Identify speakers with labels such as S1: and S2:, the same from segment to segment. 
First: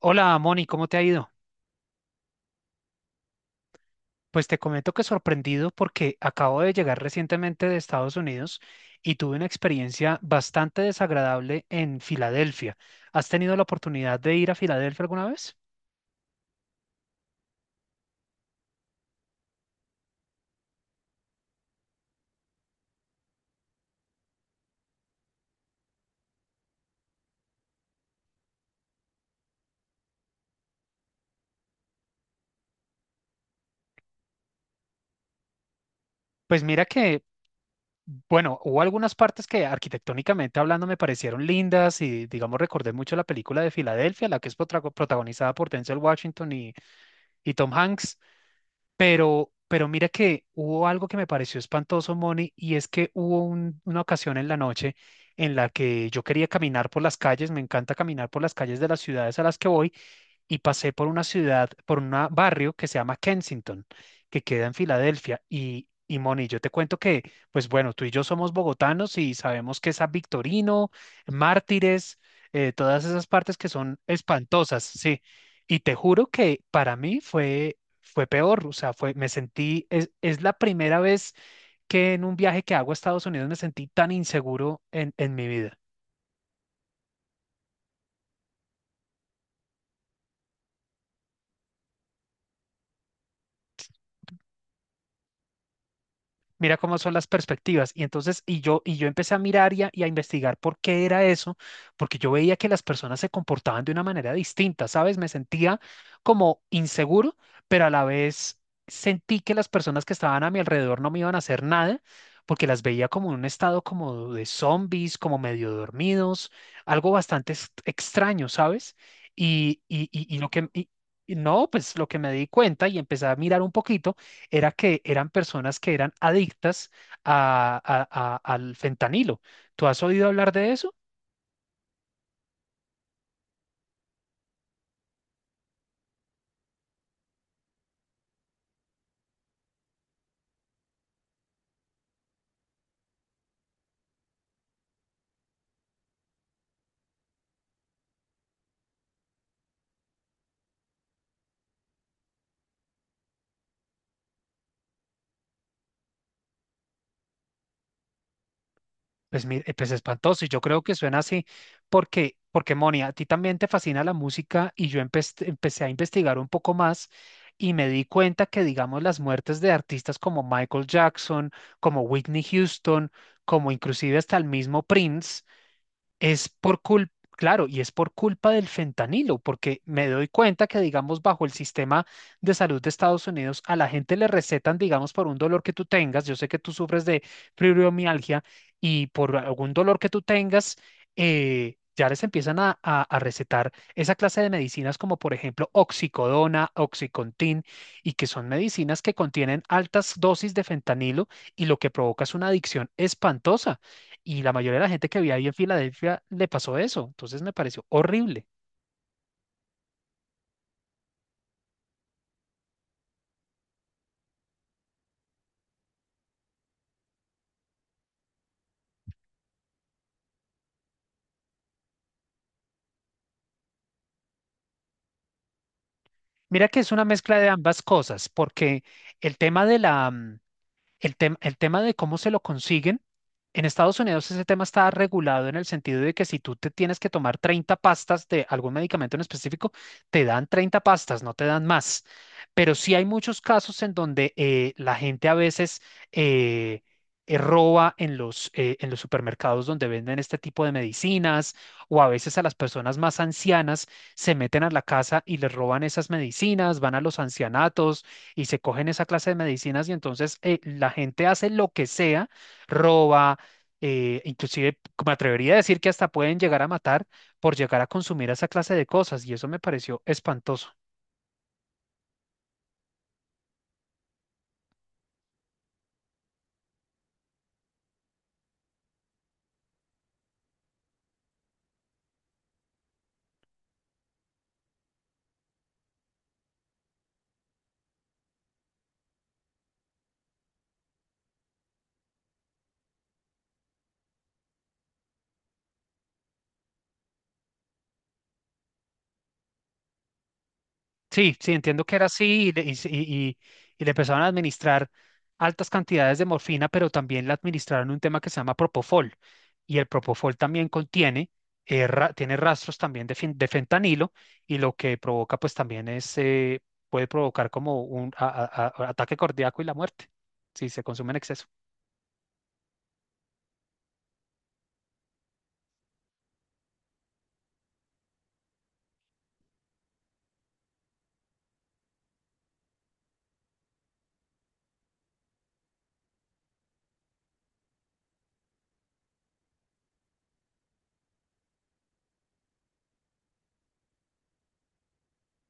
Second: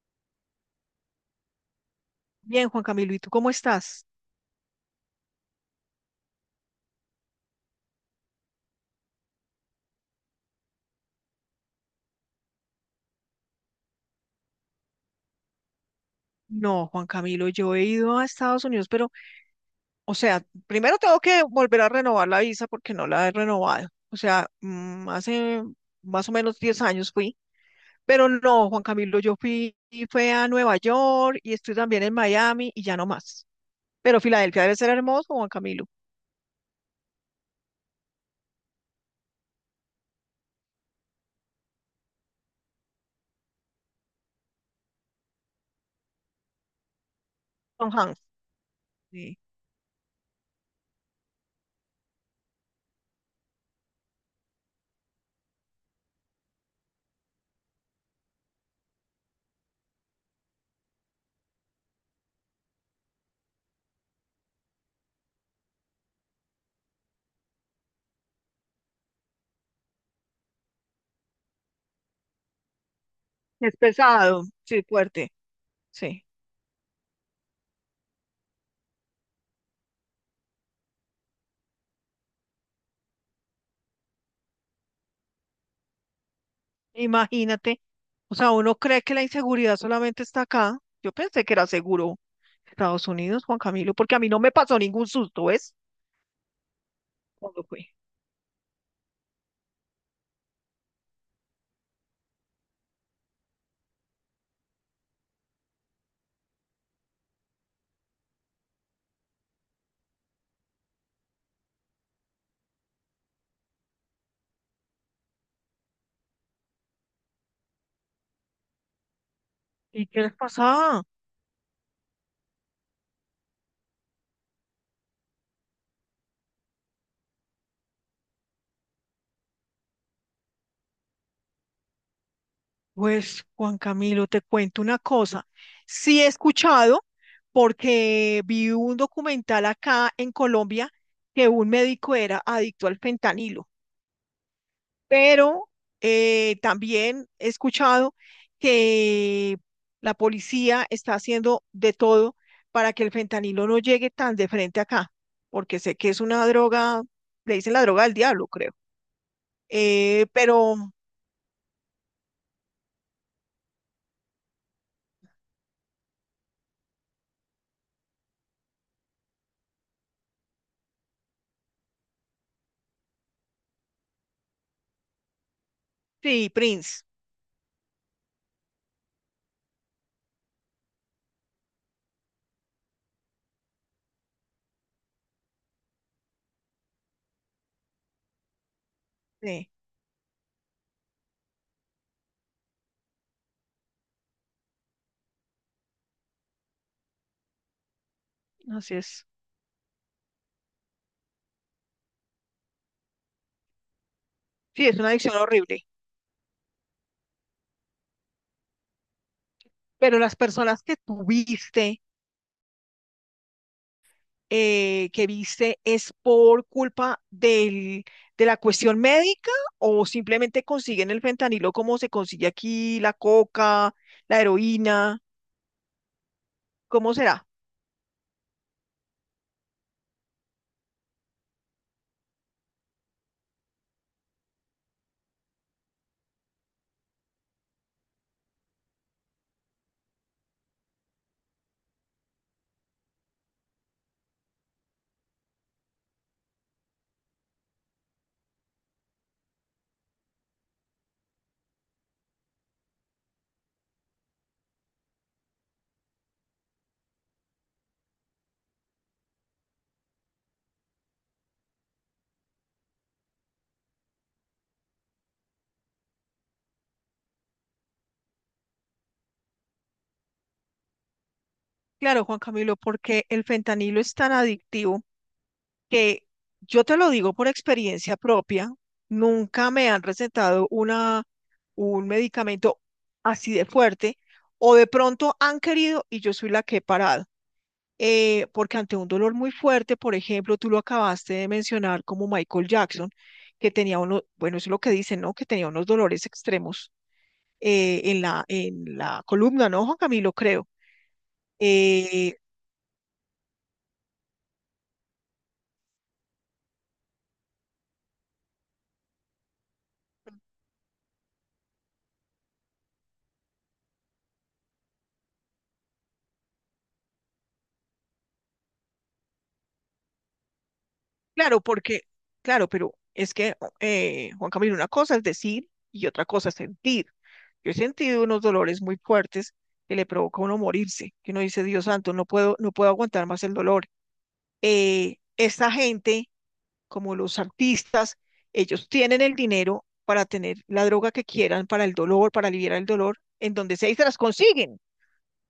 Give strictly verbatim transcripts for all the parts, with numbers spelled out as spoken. S1: Hola, Moni, ¿cómo te ha ido?
S2: Bien, Juan Camilo, ¿y tú cómo estás?
S1: Pues te comento que sorprendido porque acabo de llegar recientemente de Estados Unidos y tuve una experiencia bastante desagradable en Filadelfia. ¿Has tenido la oportunidad de ir a Filadelfia alguna vez?
S2: No, Juan Camilo, yo he ido a Estados Unidos, pero, o sea, primero tengo que volver a renovar la visa porque no la he renovado. O sea, mm, hace más o menos diez años fui, pero no, Juan Camilo, yo fui, y fue a Nueva York y estoy también en Miami y ya no más. Pero Filadelfia debe ser hermoso, Juan Camilo.
S1: Pues mira que, bueno, hubo algunas partes que arquitectónicamente hablando me parecieron lindas y, digamos, recordé mucho la película de Filadelfia, la que es potra- protagonizada por Denzel Washington y, y Tom
S2: Ajá,
S1: Hanks.
S2: sí.
S1: Pero, pero mira que hubo algo que me pareció espantoso, Moni, y es que hubo un- una ocasión en la noche en la que yo quería caminar por las calles. Me encanta caminar por las calles de las ciudades a las que voy, y pasé por una ciudad, por un barrio que se llama Kensington, que queda en Filadelfia. Y, y Moni, yo te cuento que, pues bueno, tú y yo somos bogotanos y sabemos que San Victorino, Mártires, eh, todas esas partes que
S2: Es
S1: son
S2: pesado, sí,
S1: espantosas, sí.
S2: fuerte,
S1: Y te
S2: sí.
S1: juro que para mí fue, fue peor, o sea, fue, me sentí, es, es la primera vez que en un viaje que hago a Estados Unidos me sentí tan inseguro en, en mi vida.
S2: Imagínate, o sea, uno cree que la inseguridad solamente está acá. Yo pensé que era seguro Estados Unidos, Juan Camilo, porque a mí no me pasó ningún susto, ¿ves?
S1: Mira cómo son las
S2: Cuando fui.
S1: perspectivas. Y entonces, y yo, y yo empecé a mirar y a, y a investigar por qué era eso, porque yo veía que las personas se comportaban de una manera distinta, ¿sabes? Me sentía como inseguro, pero a la vez sentí que las personas que estaban a mi alrededor no me iban a hacer nada, porque las veía como en un estado como de zombies, como medio dormidos, algo bastante ex- extraño, ¿sabes? Y,
S2: ¿Y
S1: y,
S2: qué
S1: y,
S2: les
S1: y lo que, y-
S2: pasaba?
S1: y no, pues lo que me di cuenta y empecé a mirar un poquito era que eran personas que eran adictas a- a- a- al fentanilo. ¿Tú has oído hablar de eso?
S2: Pues, Juan Camilo, te cuento una cosa. Sí he escuchado, porque vi un documental acá en Colombia que un médico era adicto al fentanilo. pero eh, también he escuchado que la policía está haciendo de todo para que el fentanilo no llegue tan de frente acá, porque sé que es una droga, le dicen la droga del diablo, creo.
S1: Pues, mi- eh, pues
S2: Eh,
S1: espantoso, y yo
S2: pero
S1: creo que suena así porque, porque Moni, a ti también te fascina la música y yo empe- empecé a investigar un poco más y me di cuenta que, digamos, las muertes de artistas como Michael Jackson, como Whitney Houston, como inclusive hasta el mismo Prince. Es
S2: sí,
S1: por
S2: Prince,
S1: culpa, claro, y es por culpa del fentanilo, porque me doy cuenta que, digamos, bajo el sistema de salud de Estados Unidos, a la gente le recetan, digamos, por un dolor que tú tengas. Yo sé que tú sufres de fibromialgia, y por
S2: sí,
S1: algún dolor que tú tengas, eh, ya les empiezan a, a- a recetar esa clase de medicinas como, por ejemplo, oxicodona, oxicontin, y que son
S2: así
S1: medicinas que
S2: es.
S1: contienen altas dosis de fentanilo, y lo que provoca es una adicción espantosa. Y la mayoría de
S2: Sí,
S1: la
S2: es
S1: gente
S2: una
S1: que había
S2: adicción
S1: ahí en
S2: horrible.
S1: Filadelfia le pasó eso. Entonces me pareció horrible.
S2: ¿Pero las personas que tuviste eh, que viste es por culpa del, de la cuestión médica o simplemente consiguen el fentanilo como se consigue aquí, la coca, la heroína?
S1: Mira que es una
S2: ¿Cómo
S1: mezcla
S2: será?
S1: de ambas cosas, porque el tema de la, mm, El tem- el tema de cómo se lo consiguen, en Estados Unidos ese tema está regulado en el sentido de que si tú te tienes que tomar treinta pastas de algún medicamento en específico, te dan treinta pastas, no te dan más. Pero sí hay muchos casos en donde, eh, la gente a veces, eh, eh, roba en los, eh, en los supermercados donde venden este tipo de medicinas, o a veces a las personas más ancianas se meten a la casa y les roban esas medicinas, van a los ancianatos y se cogen esa clase de medicinas. Y entonces, eh, la gente hace lo que sea, roba, eh, inclusive me atrevería a decir que hasta pueden llegar a matar por llegar a consumir esa clase de cosas, y eso me pareció espantoso.
S2: Claro, Juan Camilo, porque el fentanilo es tan adictivo que yo te lo digo por experiencia propia, nunca me han recetado una, un medicamento así de fuerte o de pronto han querido y yo soy la que he parado. eh, porque ante un dolor muy fuerte, por ejemplo, tú lo acabaste de mencionar como Michael Jackson, que tenía unos, bueno, eso es lo que dicen, ¿no? Que tenía unos dolores extremos eh, en la, en la columna, ¿no, Juan Camilo? Creo.
S1: Sí, sí, entiendo que era así
S2: Eh,
S1: y le, y, se- y- y- y le empezaron a administrar altas cantidades de morfina, pero también le administraron un tema que se llama propofol. Y el propofol también contiene, eh, ra- tiene rastros también de, fen- de fentanilo, y lo que provoca pues también es, eh, puede provocar como un a- a- a- ataque cardíaco y la muerte si se consume en exceso.
S2: claro, porque, claro, pero es que, eh, Juan Camilo, una cosa es decir y otra cosa es sentir. Yo he sentido unos dolores muy fuertes que le provoca a uno morirse, que uno dice, Dios santo, no puedo, no puedo aguantar más el dolor. Eh, esta gente como los artistas, ellos tienen el dinero para tener la droga que quieran, para el dolor, para aliviar el dolor, en donde sea y se las consiguen,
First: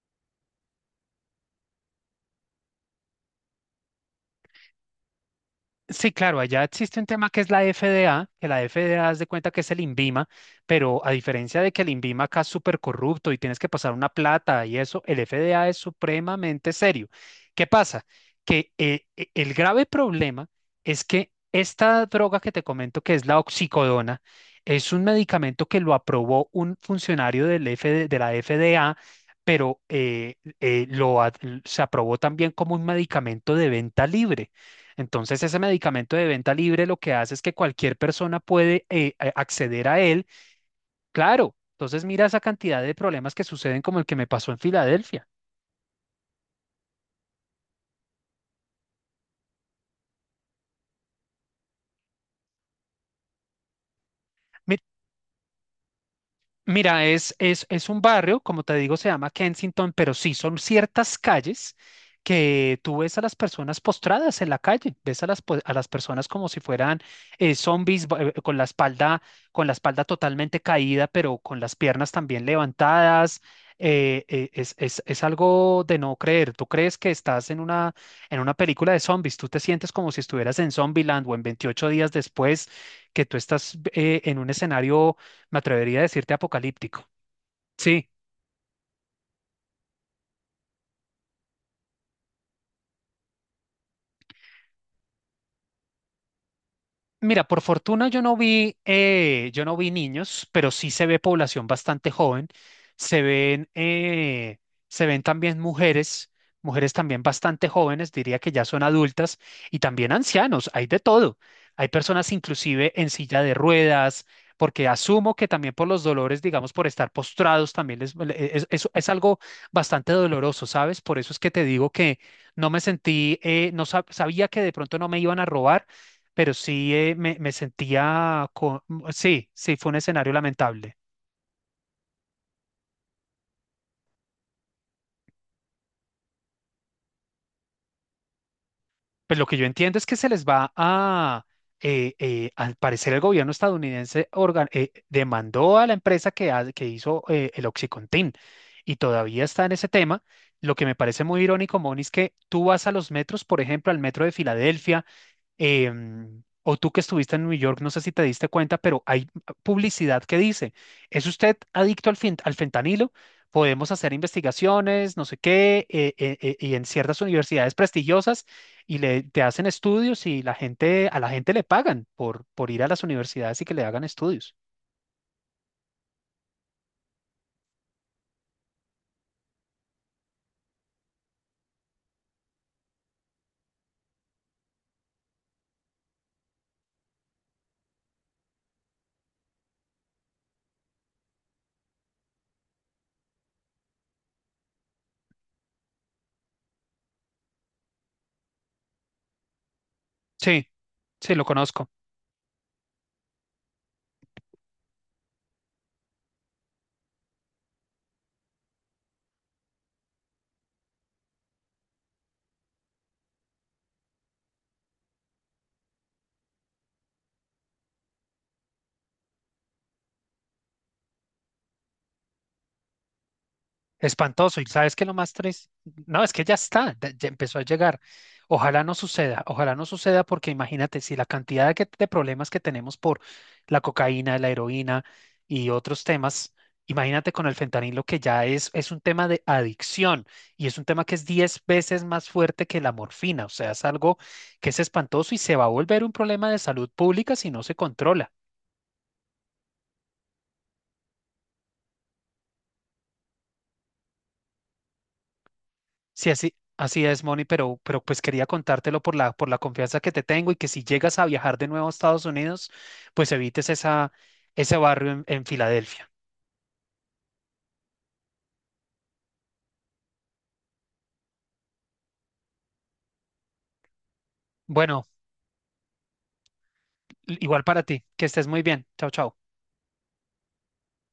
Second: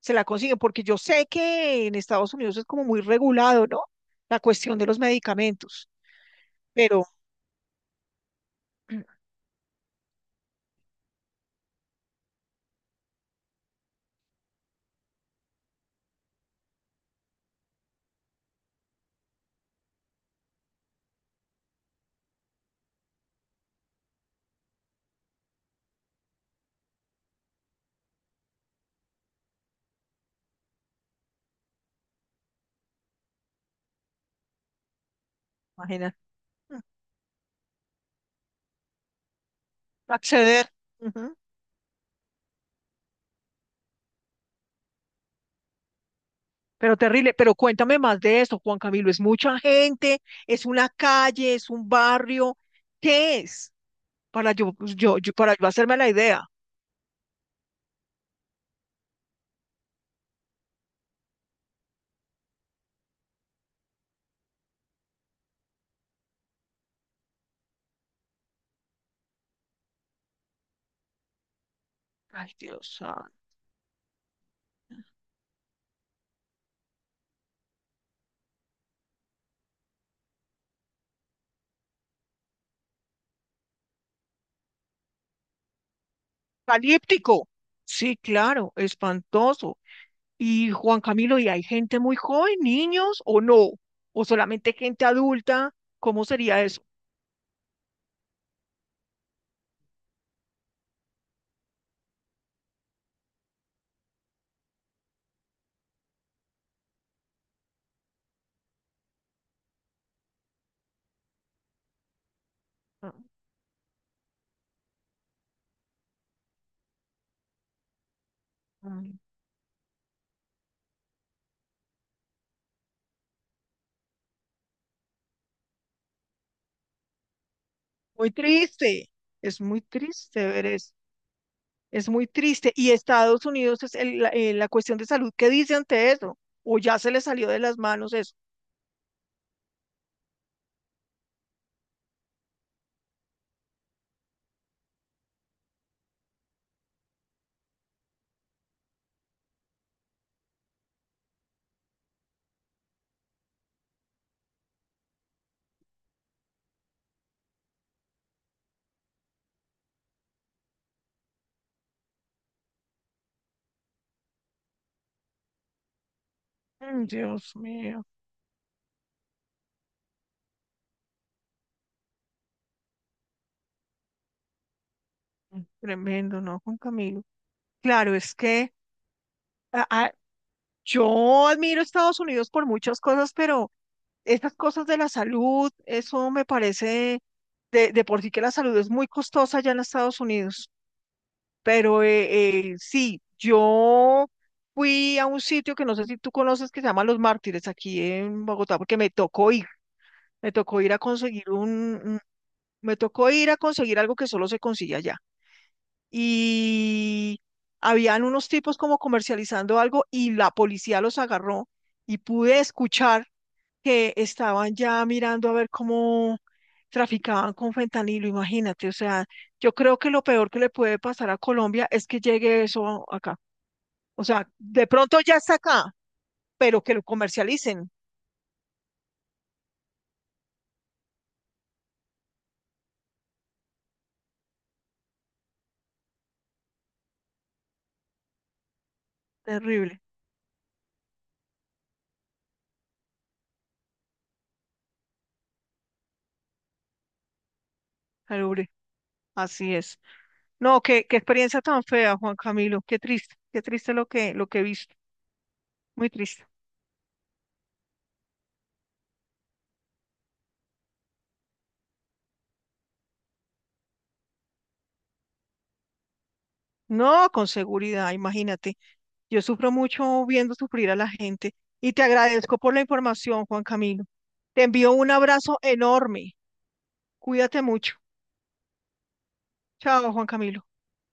S2: se la consiguen, porque yo sé que en Estados Unidos es como muy regulado, ¿no? La cuestión de los medicamentos,
S1: Sí, claro, allá existe
S2: pero
S1: un tema que es la F D A, que la F D A haz de cuenta que es el INVIMA, pero a diferencia de que el INVIMA acá es súper corrupto y tienes que pasar una plata y eso, el F D A es supremamente serio. ¿Qué pasa? Que eh, e- el grave problema es que esta droga que te comento, que es la oxicodona, es un medicamento que lo aprobó un funcionario del F D de la F D A, pero eh, eh, lo ad- se aprobó también como un medicamento de venta libre. Entonces, ese
S2: imagina,
S1: medicamento de venta
S2: mm,
S1: libre lo que hace es que cualquier persona puede eh, a- acceder a él.
S2: acceder. Ujú.
S1: Claro, entonces mira esa cantidad de problemas que suceden como el que me pasó en Filadelfia.
S2: Pero terrible, pero cuéntame más de eso, Juan Camilo. ¿Es mucha gente? ¿Es una calle? ¿Es un barrio? ¿Qué es? Para yo,
S1: Mi-
S2: yo, yo- para yo hacerme la idea.
S1: Mira, es, es, es un barrio, como te digo, se llama Kensington, pero sí son ciertas calles que tú ves a las personas postradas en la calle, ves a las, po- a las personas como si fueran, eh, zombies, ba- eh, con la espalda, con la espalda totalmente caída, pero con las piernas también
S2: Ay, Dios.
S1: levantadas. eh, eh, es, es, es algo de no creer. Tú crees que estás en una, en una película de zombies, tú te sientes como si estuvieras en Zombieland o en veintiocho días después, que tú estás, eh, en un escenario me atrevería a decirte apocalíptico.
S2: Apocalíptico.
S1: Sí.
S2: Sí, claro, espantoso. Y Juan Camilo, ¿y hay gente muy joven, niños o no? ¿O solamente gente adulta? ¿Cómo sería eso?
S1: Mira, por fortuna yo no vi, eh, yo no vi niños, pero sí se ve población bastante joven. Se ven, eh, se ven también mujeres, mujeres también bastante jóvenes, diría que ya son adultas, y también ancianos, hay de todo. Hay personas inclusive en
S2: Ah,
S1: silla de ruedas, porque asumo que también por los dolores, digamos, por estar postrados, también les- le- e, es, es-
S2: ah.
S1: es algo bastante doloroso, ¿sabes? Por eso es que te digo que no me sentí, eh, no sab- sabía que de pronto no me iban a robar, pero sí, eh, me, me
S2: Muy
S1: sentía. Co-
S2: triste,
S1: sí,
S2: es
S1: sí,
S2: muy
S1: fue un escenario
S2: triste ver eso,
S1: lamentable.
S2: es muy triste. ¿Y Estados Unidos es el- la, eh, la cuestión de salud? ¿Qué dice ante eso? ¿O ya se le salió de las manos eso?
S1: Pues lo que yo entiendo es que se les va a, eh, eh, al parecer el gobierno estadounidense, organ- eh, demandó a la empresa que, ha- que hizo, eh, el OxyContin, y todavía está en ese tema. Lo que me parece muy irónico, Moni, es que tú vas a los metros, por ejemplo, al metro de Filadelfia, em, o tú que estuviste en New York, no sé si te diste cuenta, pero hay publicidad que dice, ¿es usted adicto al, fen- al fentanilo? Podemos hacer investigaciones, no sé qué, eh, eh, eh, y en
S2: Mm,
S1: ciertas
S2: Dios
S1: universidades
S2: mío.
S1: prestigiosas y le, te hacen estudios, y la gente, a la gente le pagan por, por ir a las universidades y que le hagan estudios.
S2: Mm, tremendo, ¿no, Juan Camilo? Claro, es que ah, ah, yo admiro a Estados Unidos por muchas cosas, pero... Estas cosas de la salud, eso me parece, de, de por sí que la salud es muy costosa allá en Estados Unidos, pero eh, eh, sí, yo fui a un sitio que no sé si tú conoces que se llama Los Mártires aquí en Bogotá, porque me tocó ir, me
S1: Sí,
S2: tocó ir a
S1: sí, lo
S2: conseguir un,
S1: conozco.
S2: un- me tocó ir a conseguir algo que solo se consigue allá. Y habían unos tipos como comercializando algo y la policía los agarró y pude escuchar que estaban ya mirando a ver cómo traficaban con fentanilo, imagínate, o sea, yo creo que lo peor que le puede pasar a Colombia es que llegue eso acá. O sea,
S1: Espantoso. ¿Y
S2: de
S1: sabes qué es lo
S2: pronto
S1: más
S2: ya está
S1: triste?
S2: acá,
S1: No, es que ya
S2: pero que
S1: está,
S2: lo
S1: da- ya empezó a
S2: comercialicen.
S1: llegar. Ojalá no suceda, ojalá no suceda, porque imagínate si la cantidad de, que- de problemas que tenemos por la cocaína, la heroína y otros temas, imagínate con el fentanilo, que ya es, es un tema de
S2: Terrible,
S1: adicción, y es un tema que es diez veces más fuerte que la morfina. O sea, es algo que es espantoso y se va a volver un problema de salud pública si no se controla.
S2: terrible, así es. No, qué, qué experiencia tan fea, Juan Camilo, qué triste, qué triste lo que, lo que he visto, muy
S1: Sí,
S2: triste.
S1: así, así es, Moni, pero, pero, pues quería contártelo por la, por la confianza que te tengo, y que si llegas a viajar de nuevo a Estados Unidos, pues evites esa, ese barrio en, en Filadelfia.
S2: No, con seguridad, imagínate. Yo sufro mucho viendo sufrir a la gente y te agradezco por la información, Juan Camilo. Te envío
S1: Bueno,
S2: un abrazo enorme. Cuídate
S1: igual para
S2: mucho.
S1: ti, que estés muy bien. Chao, chao.
S2: Chao, Juan Camilo.